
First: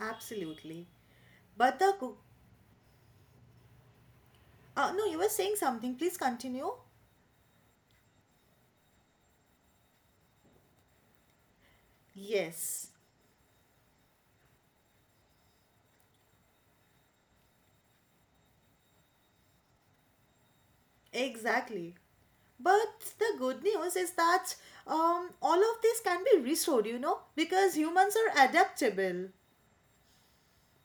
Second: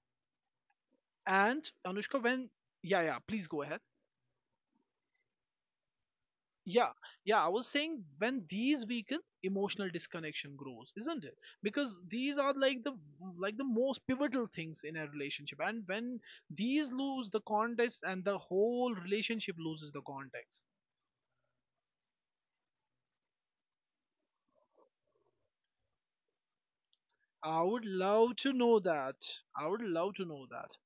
Speaker 2: absolutely.
Speaker 1: And
Speaker 2: But the cook.
Speaker 1: Anushka, when yeah, yeah, please go ahead.
Speaker 2: No, you were saying something. Please continue.
Speaker 1: Yeah, yeah, I was saying when these weaken, emotional disconnection grows, isn't it? Because these are like
Speaker 2: Yes,
Speaker 1: the like the most pivotal things in a relationship, and when these lose the context, and the whole relationship loses the context.
Speaker 2: exactly. But the good news is that all of this can be restored, you know,
Speaker 1: I
Speaker 2: because
Speaker 1: would
Speaker 2: humans
Speaker 1: love
Speaker 2: are
Speaker 1: to know
Speaker 2: adaptable.
Speaker 1: that. I would love to know that.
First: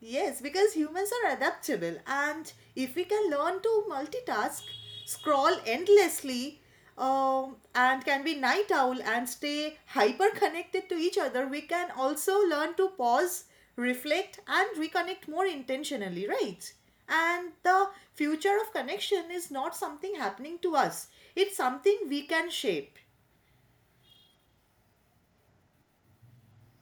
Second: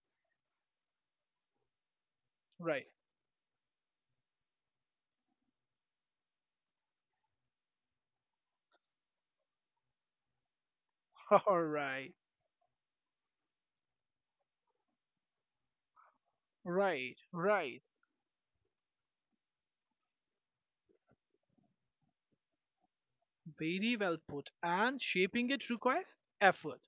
Speaker 2: Yes, because humans are adaptable, and
Speaker 1: Right.
Speaker 2: if we can learn to multitask, scroll endlessly, and can be night owl and stay hyper connected to each other,
Speaker 1: All
Speaker 2: we can
Speaker 1: right,
Speaker 2: also learn to pause, reflect, and reconnect more intentionally, right?
Speaker 1: right,
Speaker 2: And
Speaker 1: right.
Speaker 2: the future of connection is not something happening to us, it's something we can shape.
Speaker 1: Very well put. And shaping it requires effort.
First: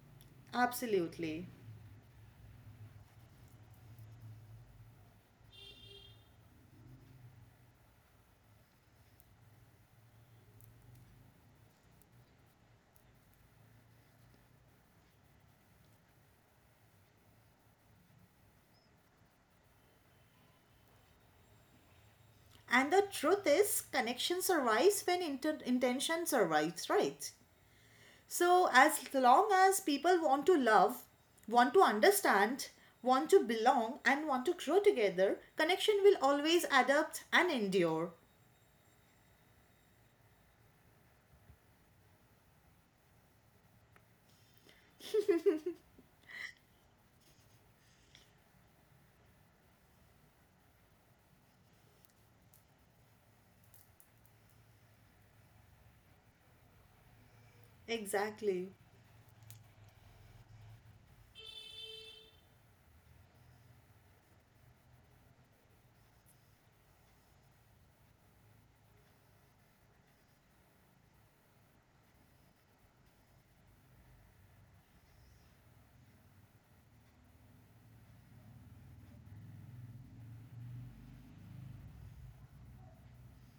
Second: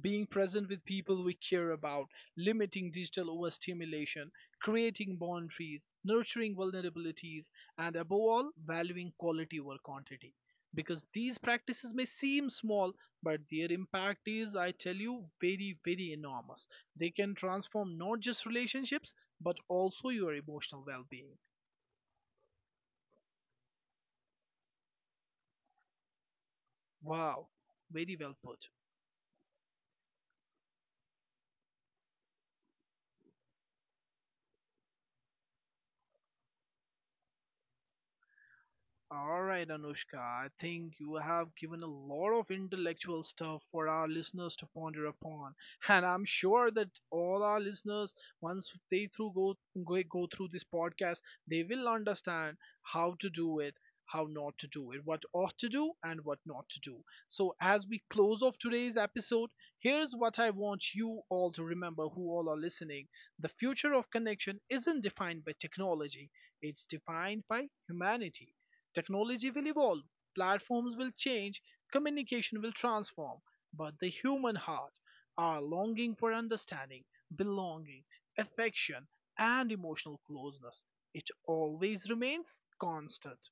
Speaker 1: Being present with people we
Speaker 2: Absolutely.
Speaker 1: care about, limiting digital overstimulation, creating boundaries, nurturing vulnerabilities, and above all, valuing quality over quantity. Because these practices may seem small, but their impact is, I tell you, very, very enormous. They can transform not just relationships, but also your emotional well being.
Speaker 2: And the truth is, connection survives when intention survives, right?
Speaker 1: Wow, very well
Speaker 2: So,
Speaker 1: put.
Speaker 2: as long as people want to love, want to understand, want to belong, and want to grow together, connection will always adapt and endure.
Speaker 1: Alright, Anushka, I think you have given a lot of intellectual stuff for our listeners to ponder upon. And I'm sure that all our listeners, once they through go, go go through this podcast, they will understand how to do it, how not to do it, what ought to do and what not to do. So as we close off
Speaker 2: Exactly.
Speaker 1: today's episode, here's what I want you all to remember who all are listening. The future of connection isn't defined by technology, it's defined by humanity. Technology will evolve, platforms will change, communication will transform, but the human heart, our longing for understanding, belonging, affection, and emotional closeness, it always remains constant.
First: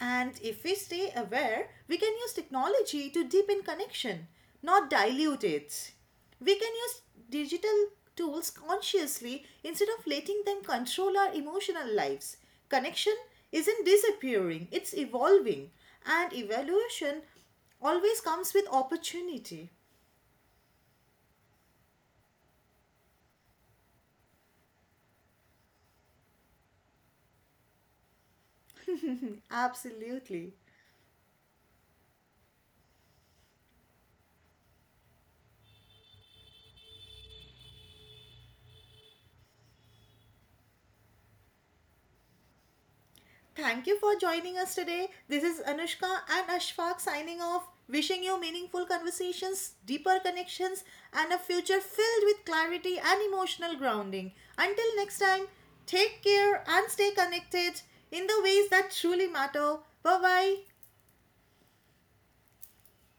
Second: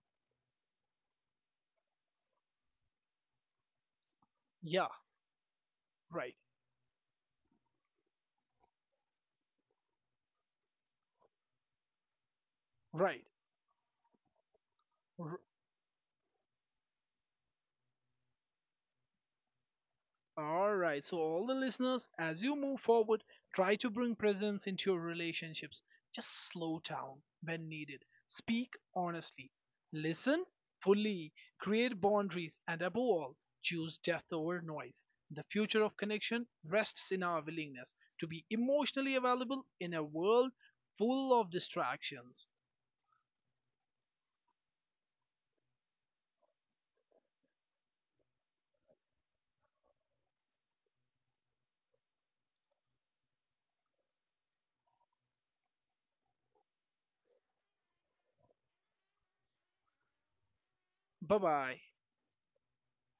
Speaker 2: And if we stay aware, we can use technology to deepen connection,
Speaker 1: Yeah,
Speaker 2: not dilute it.
Speaker 1: right,
Speaker 2: We can use digital tools consciously instead of letting them control our emotional lives. Connection
Speaker 1: right.
Speaker 2: isn't disappearing, it's evolving. And evaluation always comes with opportunity.
Speaker 1: All right, so all the listeners, as you move forward, try to bring presence into your relationships. Just slow down when needed. Speak honestly. Listen
Speaker 2: Absolutely.
Speaker 1: fully. Create boundaries. And above all, choose depth over noise. The future of connection rests in our willingness to be emotionally available in a world full of distractions.
Speaker 2: Thank you for joining us today. This is Anushka and Ashfaq signing off, wishing you meaningful conversations, deeper connections, and a future filled with clarity and emotional grounding. Until next time, take care and stay connected in the ways that truly matter. Bye bye.
Speaker 1: Bye bye.